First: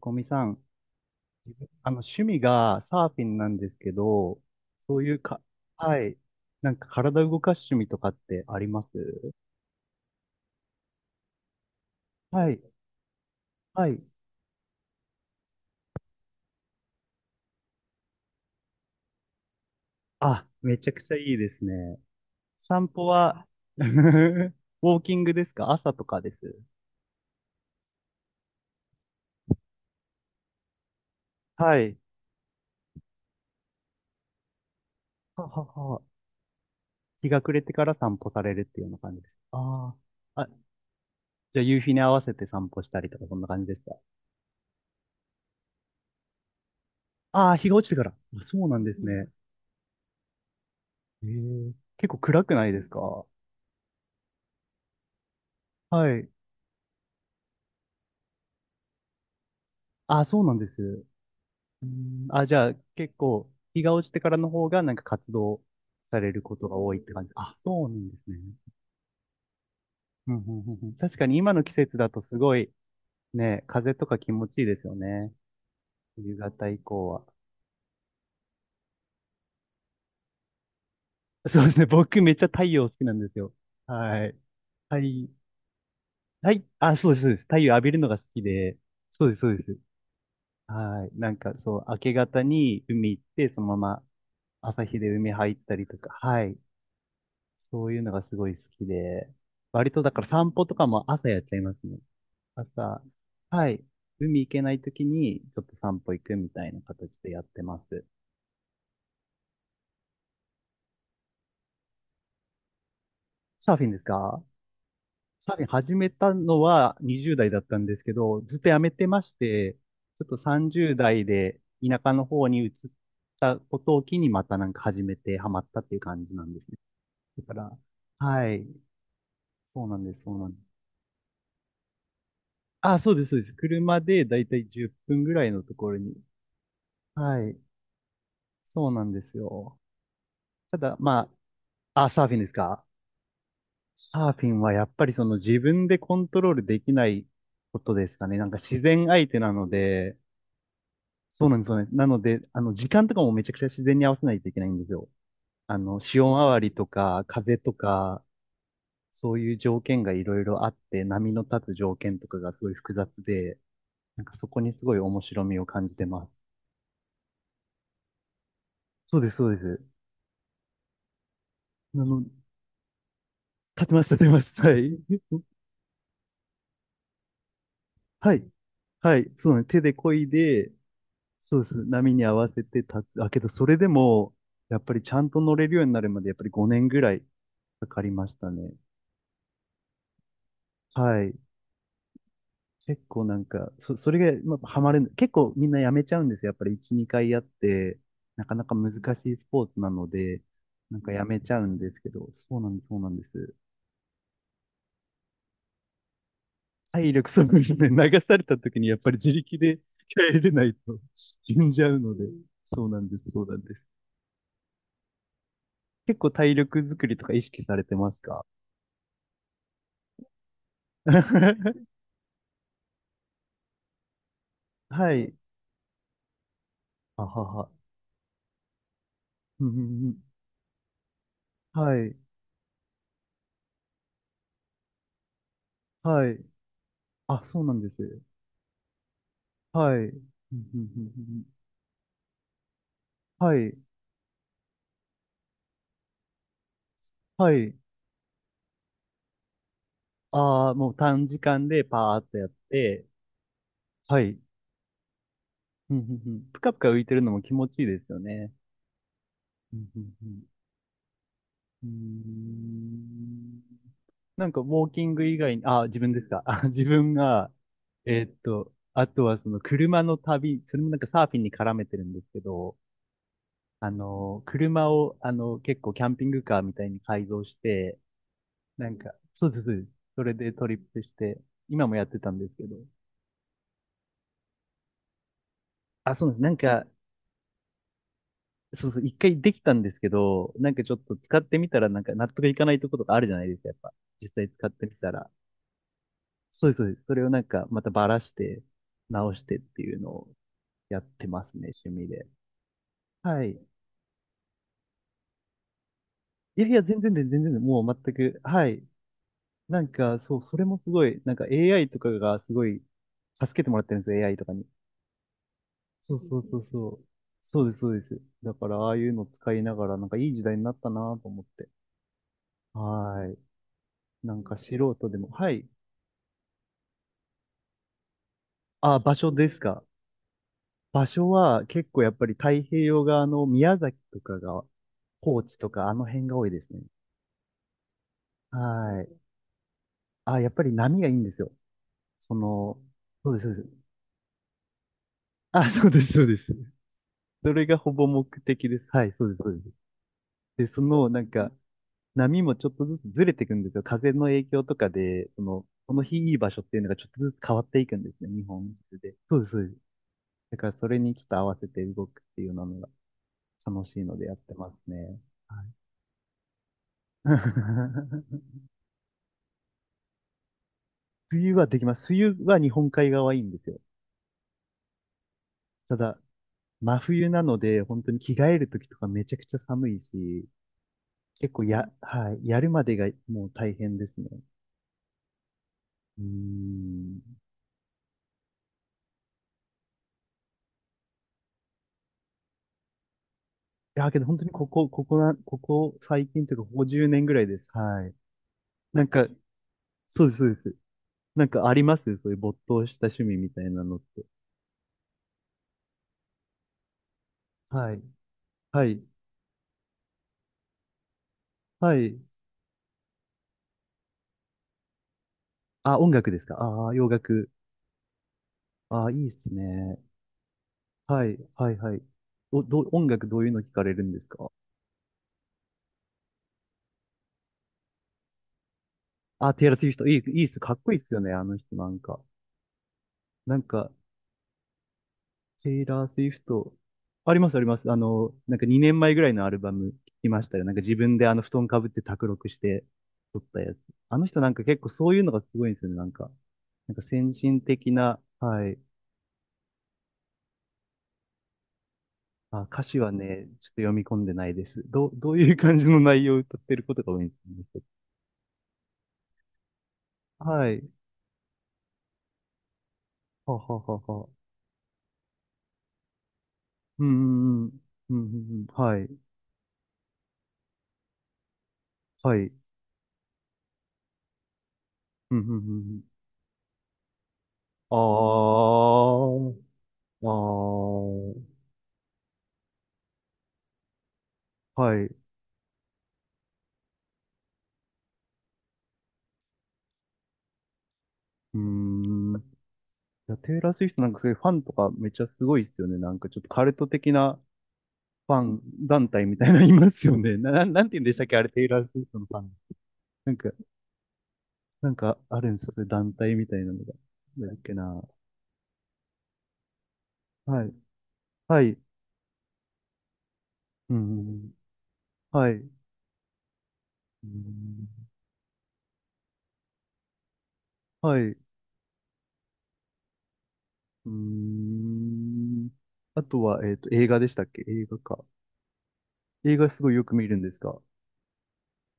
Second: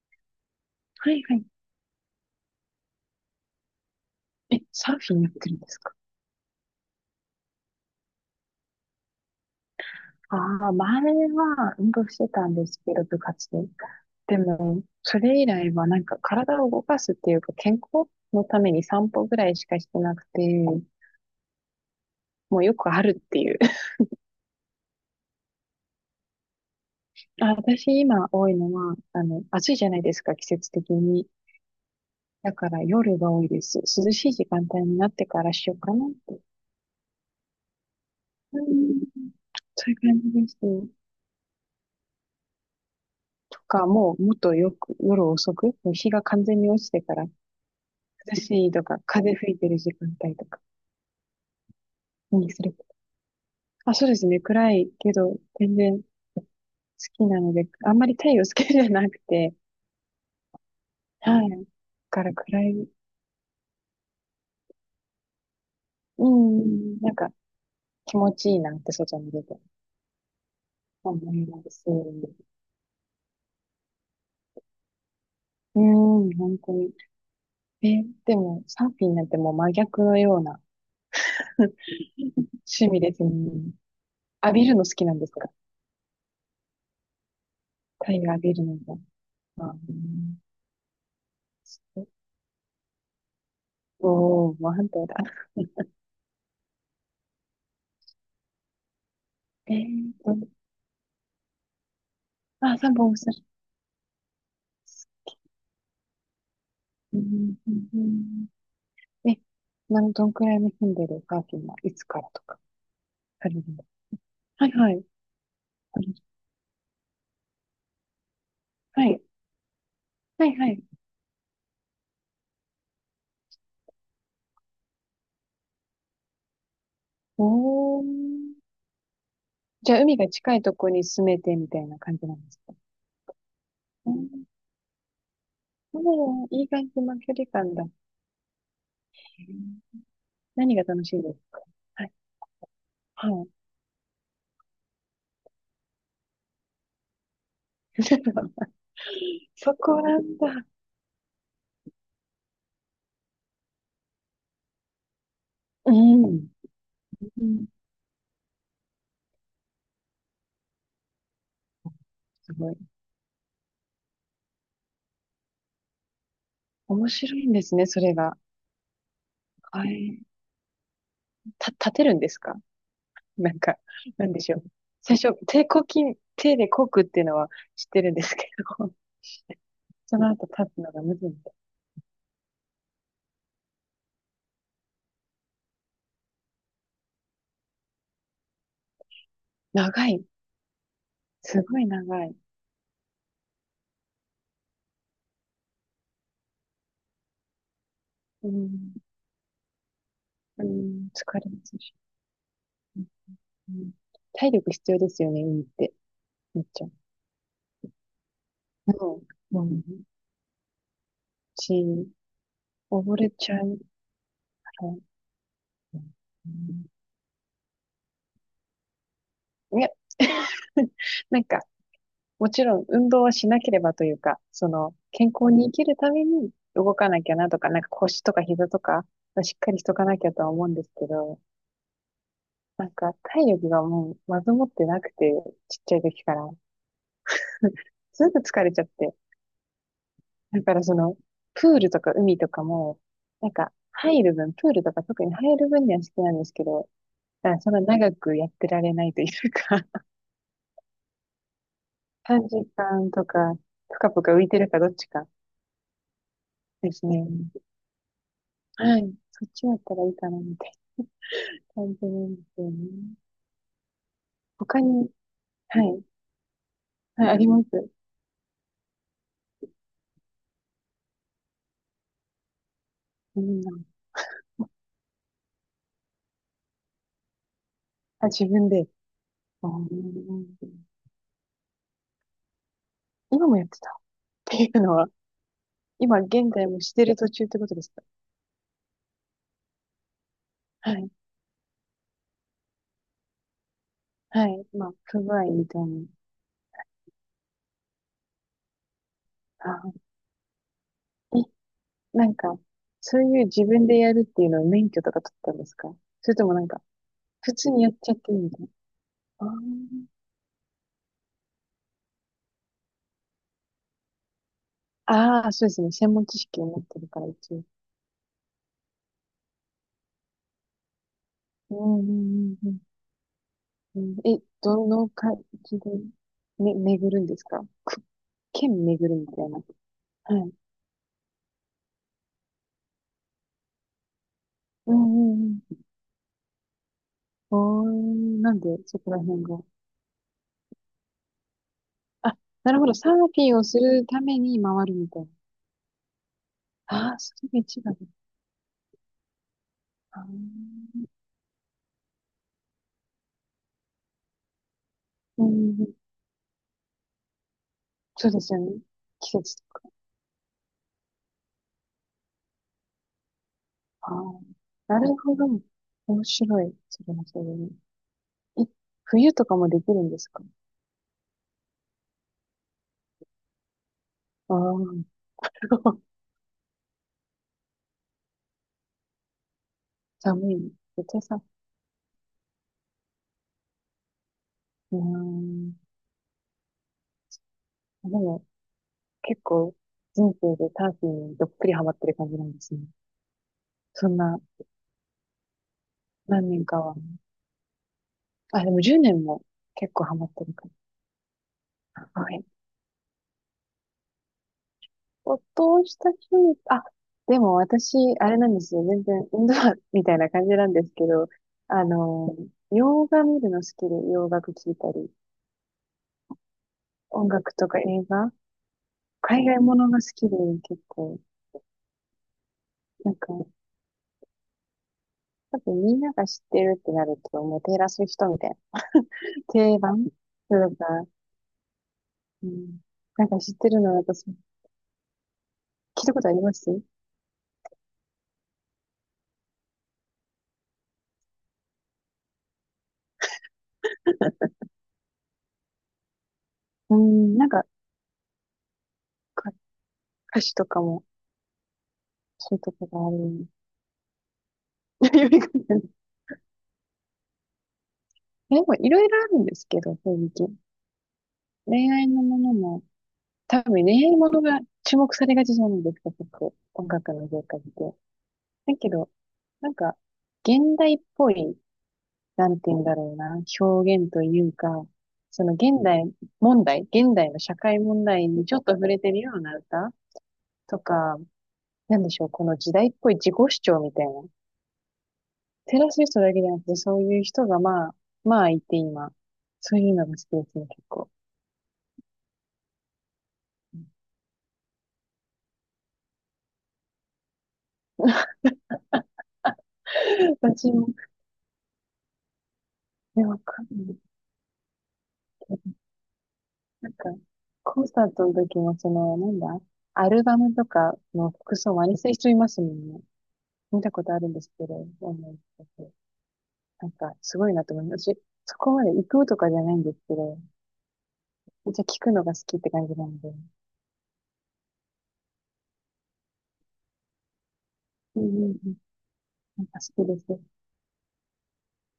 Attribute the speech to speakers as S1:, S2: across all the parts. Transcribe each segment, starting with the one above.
S1: こみさん、
S2: はいはい。
S1: 自分趣味がサーフィンなんですけど、
S2: え、サ
S1: そ
S2: ー
S1: うい
S2: フ
S1: う
S2: ィンやっ
S1: か、
S2: てるんですか？
S1: はい、なんか体動かす趣味とかってあります？
S2: ああ前は運動してた
S1: は
S2: ん
S1: い、
S2: ですけど、部活で。
S1: はい。
S2: でも、それ以来はなんか体を動かすっていうか、健康のために散歩ぐらいしかしてなくて、
S1: あ、めちゃくちゃいいですね。
S2: もうよ
S1: 散
S2: くあ
S1: 歩
S2: るって
S1: は、
S2: いう。
S1: ウォーキングですか？朝とかです？
S2: あ、私今多いのは、暑いじゃないですか、季節的に。
S1: はい。
S2: だから夜が多いです。涼しい時間帯になって
S1: は
S2: から
S1: は
S2: しようか
S1: は。
S2: なって。
S1: 日が暮れてから散歩され
S2: う
S1: るっていうような
S2: ん、
S1: 感じです？
S2: そうい
S1: あ
S2: う感じ
S1: あ。
S2: で
S1: あ、
S2: す。
S1: じゃあ夕日に合わせて散歩したりとか、そんな
S2: と
S1: 感じです
S2: か、
S1: か？
S2: もうもっとよく夜遅く、もう日が完全に落ちてから
S1: ああー、日が落ちてから。
S2: 涼
S1: あ、そ
S2: し
S1: う
S2: い
S1: な
S2: と
S1: んで
S2: か、
S1: すね。
S2: 風吹いてる時間帯とか
S1: ええ、結構暗
S2: に
S1: く
S2: す
S1: ない
S2: る。
S1: ですか？
S2: あ、そうですね。暗いけど、全然好
S1: はい。
S2: きなので、あんまり太陽好きじゃなくて、
S1: あ、そうなんです。
S2: はい。だ
S1: う
S2: か
S1: ん、
S2: ら
S1: あ、じ
S2: 暗
S1: ゃあ、
S2: い、
S1: 結構、日が落ちてからの方が、なんか活動さ
S2: う
S1: れることが多
S2: ん、
S1: いっ
S2: な
S1: て
S2: ん
S1: 感
S2: か
S1: じ。あ、そうなんで
S2: 気
S1: す
S2: 持
S1: ね。
S2: ちいいなって外に出て
S1: うんうんうんうん、
S2: 思
S1: 確かに
S2: い
S1: 今
S2: ま
S1: の季
S2: す。
S1: 節だとすごい、ね、風とか気持ちいいですよね。
S2: うん、
S1: 夕
S2: 本
S1: 方
S2: 当
S1: 以
S2: に。
S1: 降は。
S2: え、でも、サーフィンなんてもう真逆のような
S1: そうですね。僕めっちゃ太陽
S2: 趣
S1: 好
S2: 味
S1: きな
S2: で
S1: ん
S2: す
S1: で
S2: ね。
S1: すよ。はい。
S2: 浴びるの好
S1: は
S2: きなんで
S1: い。
S2: すか？
S1: はい。あ、そうです、そうです。太陽浴びるの
S2: 太
S1: が好
S2: 陽浴
S1: き
S2: びるの
S1: で。
S2: が。
S1: そうです、そうで
S2: あー
S1: す。
S2: うん
S1: はい。なんかそう、明け方に海行って、そのまま
S2: おー、もう
S1: 朝
S2: 反
S1: 日
S2: 対
S1: で
S2: だ。
S1: 海入ったりとか。はい。そういうのがすごい好きで、
S2: え
S1: 割とだ
S2: ー
S1: から
S2: と、
S1: 散歩とかも朝やっちゃいますね。
S2: あ、三
S1: 朝、
S2: 本おる。
S1: はい、海行けない時にちょっと散歩行くみたいな
S2: う
S1: 形でやっ
S2: ん
S1: て
S2: う
S1: ま
S2: んう
S1: す。
S2: んうんえ、なん、どんくらいの頻度でサーフィンはいつからとかされる
S1: サーフ
S2: の？
S1: ィンですか？
S2: はいはい。
S1: サーフィン始
S2: は
S1: めたのは20代だったんですけど、ずっとやめてま
S2: い。
S1: して、ちょっと
S2: はいはい。
S1: 30代で田舎の方に移ったことを機にまたなんか始めてハマったっていう感じなんですね。だから、
S2: おー。
S1: はい、そう
S2: じゃ
S1: な
S2: あ、
S1: んで
S2: 海
S1: す、
S2: が
S1: そうなんで
S2: 近
S1: す。
S2: いとこに住めてみたいな感じなんですか？
S1: あ、そうです、そうです。車
S2: う
S1: で
S2: ん。
S1: だいたい10分ぐらいのところに。
S2: もう、いい感じの距
S1: は
S2: 離
S1: い。
S2: 感だ。っ
S1: そうなんですよ。
S2: け何
S1: た
S2: が
S1: だ、
S2: 楽しい
S1: ま
S2: ですか？
S1: あ、
S2: は
S1: あ、
S2: い。
S1: サーフィンですか？
S2: はい。
S1: サーフィンはやっぱりその自分でコントロールできないことですかね。なんか自然相手なの
S2: そこ
S1: で、
S2: なんだ。
S1: そうなんですよね。なので、あの、時間とかもめちゃくちゃ自然に合わせないといけないんですよ。あ
S2: う
S1: の、潮
S2: ん。
S1: 回りとか、
S2: う
S1: 風
S2: ん
S1: とか、そういう条件がいろいろあって、波の立つ条件とか
S2: す
S1: がす
S2: ご
S1: ごい
S2: い。
S1: 複雑で、なんかそこにすごい面白みを感じてます。
S2: 面白いんですね、それが。
S1: そうです、そうです。
S2: はい。た、立
S1: あ
S2: てるん
S1: の、
S2: ですか？ なんか、
S1: 立てます、立
S2: な
S1: て
S2: んで
S1: ま
S2: しょ
S1: す。
S2: う。
S1: はい。
S2: 最初、手こき、手でこくっていうのは知ってるんで
S1: は
S2: す
S1: い。
S2: けど、
S1: はい。そうね。手で 漕
S2: そ
S1: い
S2: の後
S1: で、
S2: 立つのがむずいみたい。
S1: そうです。波に合わせて立つ。あ、けど、それでも、やっぱりちゃんと乗れるようになるまで、やっぱり5年ぐらいかかりましたね。
S2: 長い。
S1: はい。
S2: すごい長い。
S1: 結構なんか、それが、まあ、ハマれる、結構みんなやめちゃうんですよ。やっぱり1、2回やって、な
S2: う
S1: かなか難
S2: ん、
S1: しいスポーツなので、
S2: う
S1: なん
S2: ん、
S1: かやめ
S2: 疲れ
S1: ち
S2: ま
S1: ゃう
S2: す
S1: んで
S2: し。
S1: すけど、そうなんです、そうなんです。
S2: うん、体力必要ですよね、海って。めっちゃ。
S1: 体力、そうで すね。流された時にやっぱり自力
S2: うん。う
S1: で
S2: ん。
S1: 帰れないと死ん
S2: し、
S1: じゃうので、そうなんで
S2: 溺れ
S1: す、そう
S2: ち
S1: な
S2: ゃ
S1: んで
S2: う
S1: す。
S2: から。う
S1: 結構体
S2: ん
S1: 力作りとか意識されてますか？
S2: いや、なんか、もちろん運動はしなければというか、
S1: は
S2: 健
S1: い。
S2: 康に生きるために動かな
S1: あ
S2: きゃ
S1: は
S2: なとか、
S1: は。
S2: なんか腰とか膝とかはしっ
S1: うん
S2: か
S1: うん
S2: りしとか
S1: うん、
S2: なきゃとは思うんですけど、
S1: はい。
S2: なんか体力がもうまずもってなくて、ちっちゃい時
S1: は
S2: か
S1: い。
S2: ら、
S1: あ、そうなんです。
S2: すぐ疲れちゃって、
S1: はい。うんう
S2: だ
S1: ん
S2: か
S1: う
S2: らそ
S1: ん
S2: の、
S1: うん、
S2: プールとか海とかも、なん
S1: は
S2: か
S1: い。
S2: 入る分、プールとか特に入る分には好きなんですけど、だ
S1: は
S2: からそん
S1: い。
S2: な長くやってられないというか、
S1: ああ、もう短時間でパーっ と
S2: 短
S1: やっ
S2: 時
S1: て、
S2: 間とか、ぷか
S1: は
S2: ぷか
S1: い。
S2: 浮いてるかどっちか
S1: うんうんうん、ぷかぷか
S2: で
S1: 浮い
S2: す
S1: てる
S2: ね。
S1: のも気持ちいいですよね。
S2: はい。そっちだ
S1: う
S2: っ
S1: ん
S2: た
S1: う
S2: らい
S1: ん
S2: い
S1: う
S2: かな。
S1: ん、うー
S2: 本当なんですよね。
S1: ん、なんか、ウ
S2: 他
S1: ォーキ
S2: に、
S1: ング以外に、
S2: は
S1: あ、自
S2: い、
S1: 分ですか。あ、自分
S2: はい、あり
S1: が、
S2: ます。
S1: あとはその車の旅、それもなんかサーフィンに絡めてるんですけど、
S2: うん、
S1: あの、車を、あの、結構キャンピングカーみたいに改造して、
S2: あ、自分で。
S1: なんか、そうです、
S2: う
S1: そうです。それで
S2: ん、
S1: トリップして、今もやってたんですけど。
S2: 今もやってたっていうのは、
S1: あ、
S2: 今
S1: そうです。
S2: 現
S1: なん
S2: 在も
S1: か、
S2: してる途中ってことですか？
S1: そうそう、一回できたんですけど、なんかち
S2: は
S1: ょっ
S2: い、
S1: と使ってみたら、なんか納得いかないところとかあるじゃないですか、やっぱ。実際
S2: は
S1: 使
S2: い、
S1: って
S2: ま
S1: み
S2: あ、
S1: た
S2: 不
S1: ら。
S2: 具合みたいな。
S1: そうです、そうです。それをなんか、またばらして、直してっていう
S2: あ、
S1: のをやって
S2: え、
S1: ますね、趣味
S2: な
S1: で。
S2: んか、そうい
S1: は
S2: う
S1: い。
S2: 自分でやるっていうのは免許とか取ったんですか？それともな
S1: いや
S2: ん
S1: い
S2: か、
S1: や、全然で、全然
S2: 普
S1: で、
S2: 通
S1: も
S2: にやっ
S1: う
S2: ちゃ
S1: 全
S2: ってる
S1: く、
S2: みたい
S1: は
S2: な。
S1: い。
S2: あ
S1: なん
S2: ー
S1: か、そう、それもすごい、なんか AI とかがすごい助けてもらってるんですよ、AI とかに。
S2: あー、そうですね。専
S1: そう
S2: 門
S1: そ
S2: 知
S1: うそ
S2: 識
S1: う
S2: を持っ
S1: そ
S2: て
S1: う。
S2: るから一
S1: そ
S2: 応。
S1: うです、そうです。だから、ああいうの使いながら、なんかいい時代になったなと思って。
S2: うん、うん、うん、うん。
S1: はい。
S2: うん
S1: な
S2: え、
S1: んか素
S2: どの
S1: 人でも、
S2: 感
S1: はい。
S2: じで、め、巡るんですか？県
S1: あ、
S2: 巡
S1: 場
S2: るみ
S1: 所
S2: た
S1: で
S2: いな。
S1: すか。
S2: はい。
S1: 場所は結構やっぱり太平洋側の宮崎とかが、
S2: うんう
S1: 高知
S2: ん
S1: と
S2: うん。
S1: かあの辺が多いですね。
S2: おー、なんでそ
S1: はい。
S2: こら辺が。
S1: あ、やっぱり波がいいんですよ。そ
S2: あ、な
S1: の、
S2: るほど。サーフ
S1: そうです、そ
S2: ィ
S1: う
S2: ン
S1: で
S2: を
S1: す。
S2: するために回るみたいな。
S1: あ、そうです、そうです。
S2: ああ、それ
S1: そ
S2: が
S1: れが
S2: 一
S1: ほ
S2: 番。
S1: ぼ目的です。はい、そうです、そうです。
S2: あ
S1: で、そ
S2: ー
S1: の、なんか、波もちょっとずつずれていくんですよ。風の影響とかで、そ
S2: う
S1: の、
S2: んう
S1: こ
S2: ん
S1: の日いい場所っていうのがちょっとずつ変わっていくんです
S2: そ
S1: ね、
S2: うで
S1: 日
S2: すよ
S1: 本
S2: ね。
S1: 中で。
S2: 季
S1: そうです、
S2: 節
S1: そ
S2: と
S1: うです。
S2: か。
S1: だからそれにちょっと合わせて動くっていうのが楽しい
S2: あ
S1: のでやっ
S2: ー
S1: てます
S2: なる
S1: ね。
S2: ほど。
S1: はい。
S2: 面白い。それもそれね え、冬とかもできるんですか？
S1: 冬はできます。冬は日本海側はいいんですよ。
S2: ああー、
S1: た だ、真冬なので、本当に着替える時とかめちゃくちゃ寒いし、
S2: 寒い。絶対さ、
S1: 結構や、はい、やるまでがもう大変ですね。
S2: うーん。
S1: うーん。
S2: でも、結構、人生でサーフィンにどっぷりハマってる感じなんですね。
S1: い
S2: そ
S1: や、
S2: ん
S1: けど本
S2: な、
S1: 当にここ、ここな、ここ最近
S2: 何
S1: というか、
S2: 年
S1: こ
S2: か
S1: こ
S2: は。
S1: 10年ぐらいです。はい。
S2: あ、でも10
S1: なん
S2: 年
S1: か、
S2: も結構ハ
S1: そ
S2: マ
S1: う
S2: っ
S1: です、
S2: て
S1: そう
S2: る
S1: で
S2: か
S1: す。なんかありま
S2: な。
S1: す？そ
S2: は
S1: ういう
S2: い。
S1: 没頭した趣味みたいなのって。
S2: 没頭した趣味、あ、でも
S1: は
S2: 私、
S1: い。
S2: あれなんです
S1: は
S2: よ。
S1: い。
S2: 全然、運動みたいな感じなんですけど、あ
S1: はい。
S2: の、洋画見るの好きで、洋楽聴いたり、
S1: あ、音楽ですか？ああー、洋
S2: 音
S1: 楽。
S2: 楽とか映画、
S1: ああ、いいっ
S2: 海
S1: す
S2: 外もの
S1: ね。
S2: が好きで、結構、
S1: はい。はい、はい。お、どう、音
S2: なん
S1: 楽
S2: か、
S1: どういうの聞かれるんですか？
S2: 多分みんなが知ってるってなると、もうテイラー・スウィフトみたいな、
S1: あ、テイラー・
S2: 定
S1: スウィフ
S2: 番
S1: ト。いい、いいっす。か
S2: と
S1: っこいいっ
S2: か、
S1: すよね、あの人なんか。
S2: うん、なんか知っ
S1: なん
S2: てる
S1: か、
S2: の、私、聞
S1: テイラ
S2: い
S1: ー・
S2: た
S1: スウ
S2: こと
S1: ィ
S2: あ
S1: フ
S2: りま
S1: ト。
S2: す
S1: あります、あります。あの、なんか2年前ぐらいのアルバム聞きましたよ。なんか自分であの布団かぶって卓録して撮ったやつ。あの人なんか結構そういうのがすごいんですよね、なんか。なん
S2: う
S1: か先
S2: ん、なん
S1: 進
S2: か、
S1: 的な、はい。
S2: か歌詞とかも、そういう
S1: あ、
S2: と
S1: 歌
S2: こ
S1: 詞
S2: があ
S1: はね、
S2: る。
S1: ちょっと読み込んでないです。どう、
S2: よ
S1: どう
S2: りか
S1: いう感
S2: な
S1: じの内容を歌ってることが多いんですね。
S2: でもいろいろあるんですけど、正直。
S1: はい。
S2: 恋愛のものも、
S1: は
S2: 多
S1: は
S2: 分
S1: は
S2: 恋愛
S1: は。
S2: ものが注目されがちじゃないですか、結構。音
S1: う
S2: 楽の業界っ
S1: んうんう
S2: て。
S1: ん。うんうんうん。
S2: だけ
S1: はい。
S2: ど、なんか、現代っぽい、
S1: は
S2: な
S1: い。
S2: んて言うんだろうな、表現というか、
S1: うんう
S2: その
S1: んう
S2: 現
S1: ん
S2: 代問題、現代の社会
S1: うん。
S2: 問題にちょ
S1: あ
S2: っと触れてるような歌
S1: あ。あ
S2: と
S1: あ。
S2: か、なんでしょう、この時代っぽい自己主張みたいな。
S1: はい。う
S2: テラス人だけじゃなくて、そういう人がまあ、まあいて今、そういうのが好きですね、結構。
S1: ーん。いや、テイラー・スウィフトなんかそういうファンとかめっちゃすごいっすよね。なんかちょっとカルト的なファン団体みたいなのいますよ ね。な、な
S2: 私
S1: な
S2: も、
S1: んて言うんでしたっけ、あれ、テイラー・スウィフトのファン。
S2: でも
S1: なん
S2: わ
S1: か、
S2: かんない
S1: なんかある
S2: け
S1: んですよ。
S2: ど、
S1: そういう団体みたいなの
S2: な
S1: が。
S2: んか、
S1: なんだっけ
S2: コン
S1: な。
S2: サートの時も、なんだ、アルバム
S1: は
S2: と
S1: い。
S2: かの服
S1: は
S2: 装
S1: い。
S2: 真似する人いますもんね。見た
S1: う
S2: ことあるんです
S1: ん。
S2: けど、オンライン
S1: はい。
S2: とかでなんか、
S1: う
S2: すごいなと思います。
S1: ん。
S2: 私、そこまで行くとかじゃないんですけど、
S1: はい。う
S2: めっちゃ聞くのが好きって感じなんで。
S1: ーん。あとは、映画でしたっけ？映画
S2: う
S1: か。
S2: んうんうん。
S1: 映
S2: なん
S1: 画
S2: か
S1: すごいよ
S2: 好き
S1: く
S2: で
S1: 見る
S2: す。
S1: んですか？う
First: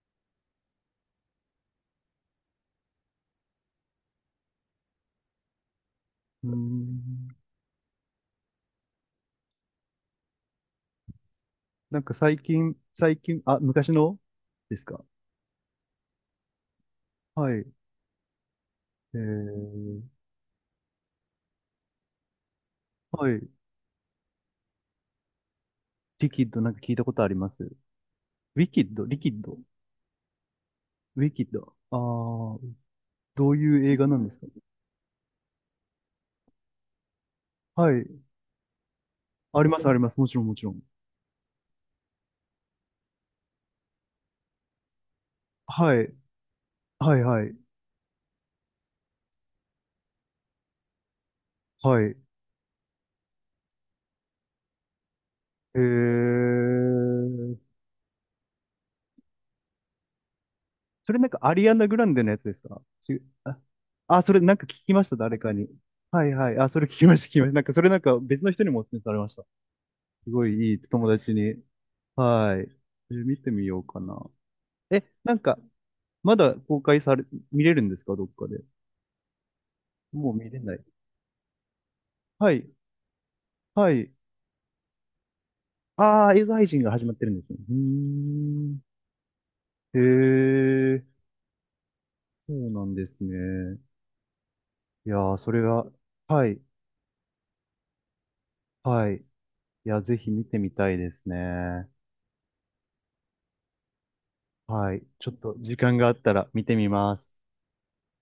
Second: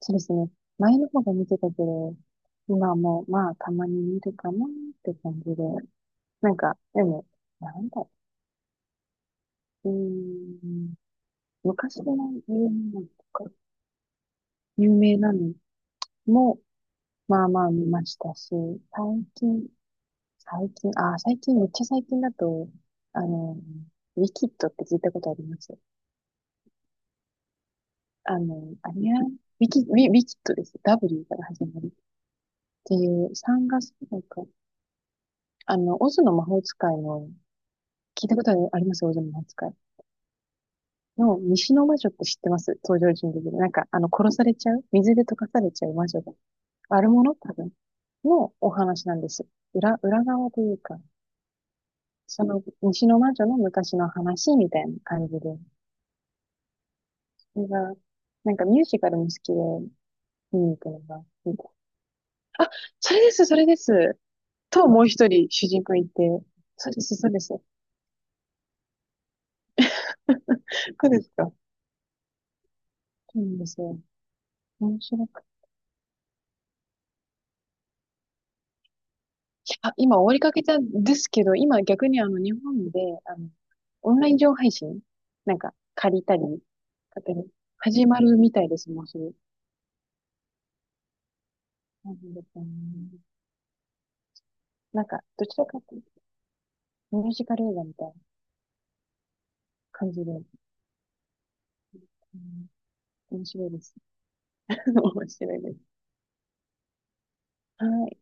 S2: そうですね。前の方が見てたけど、今はもう、まあ、たまに見るかなって感じで。
S1: ー
S2: なんか、でも、
S1: ん。
S2: なんだ、うーん。昔
S1: なん
S2: の
S1: か最
S2: 有名
S1: 近、
S2: なの
S1: 最近、
S2: とか、
S1: あ、昔のです
S2: 有
S1: か？
S2: 名なのも、まあ
S1: は
S2: ま
S1: い。
S2: あ見ましたし、
S1: え
S2: 最近、
S1: ー、
S2: 最近、あー、最近、めっちゃ最近だと、あ
S1: はい。
S2: の、ウィキッドって聞いたことあります
S1: リキッド、なんか聞いたことあります。ウ
S2: あ
S1: ィ
S2: の、
S1: キッ
S2: あれ
S1: ド、
S2: や、
S1: リキッド、
S2: ウィキ、ウィ、ウィキッドです。
S1: ウ
S2: W
S1: ィ
S2: か
S1: キ
S2: ら
S1: ッ
S2: 始
S1: ド。
S2: まる。っ
S1: ああ、
S2: ていう
S1: どう
S2: 3
S1: いう
S2: 月
S1: 映画
S2: ぐ
S1: な
S2: ら
S1: ん
S2: い
S1: です
S2: か。
S1: か？
S2: オズの魔法使いの、
S1: はい。
S2: 聞いたことありますオズの魔法
S1: あ
S2: 使
S1: り
S2: い。
S1: ます、あります。もちろん、もちろん。
S2: の、西の魔女って知ってます登場人物で。なんか、殺されちゃう水で溶かされちゃう
S1: は
S2: 魔
S1: い。
S2: 女が。悪
S1: はい、
S2: 者
S1: は
S2: 多
S1: い。
S2: 分。のお話なんです。裏、裏側というか、
S1: はい。
S2: その西の魔女の昔の話みたいな感じで。
S1: えー。
S2: それが、なんかミュージカルも好きで見に行くの
S1: それ
S2: が
S1: なんか
S2: い
S1: ア
S2: い。
S1: リアナ・グランデのやつです
S2: あ、
S1: か？
S2: そ
S1: ち
S2: れです、そ
S1: あ、
S2: れです。
S1: あ、それなんか聞
S2: と、
S1: き
S2: も
S1: ま
S2: う
S1: した、
S2: 一
S1: 誰
S2: 人
S1: か
S2: 主
S1: に。
S2: 人公いて。
S1: はいはい。あ、それ聞
S2: そうで
S1: き
S2: す、
S1: ました、
S2: そ
S1: 聞
S2: う
S1: き
S2: で
S1: ま
S2: す。
S1: した。な
S2: そ
S1: んかそれなんか別の人にもお勧めされました。すごいいい友
S2: うです
S1: 達
S2: か。
S1: に。はい。えー、見
S2: そうな
S1: て
S2: ん
S1: み
S2: で
S1: よ
S2: す
S1: う
S2: よ。
S1: かな。
S2: 面
S1: え、
S2: 白
S1: なん
S2: く。
S1: か、まだ公開され、見れるんですか？どっかで。
S2: あ、今終
S1: も
S2: わ
S1: う
S2: り
S1: 見
S2: か
S1: れ
S2: け
S1: な
S2: た
S1: い。
S2: んですけど、今逆にあの
S1: は
S2: 日
S1: い。
S2: 本で、あの、
S1: はい。
S2: オンライン上配信なんか借り
S1: ああ、
S2: たり、
S1: 映画配信が始まって
S2: 勝
S1: る
S2: 手
S1: んで
S2: に
S1: すね。うー
S2: 始まるみたいで
S1: ん。
S2: す、もうすぐ。
S1: へえ、
S2: なんで
S1: そ
S2: かな
S1: うなんですね。
S2: なん
S1: いや
S2: か、
S1: ー、
S2: ど
S1: そ
S2: ち
S1: れ
S2: らか
S1: が、
S2: と
S1: はい。
S2: ミュージカル映画みたいな
S1: はい。いや、
S2: 感
S1: ぜ
S2: じ
S1: ひ
S2: で、
S1: 見
S2: う
S1: てみたいですね。
S2: ん面白いです。
S1: は い。ち
S2: 面
S1: ょっと
S2: 白いで
S1: 時
S2: す。
S1: 間があったら見てみます。
S2: はい。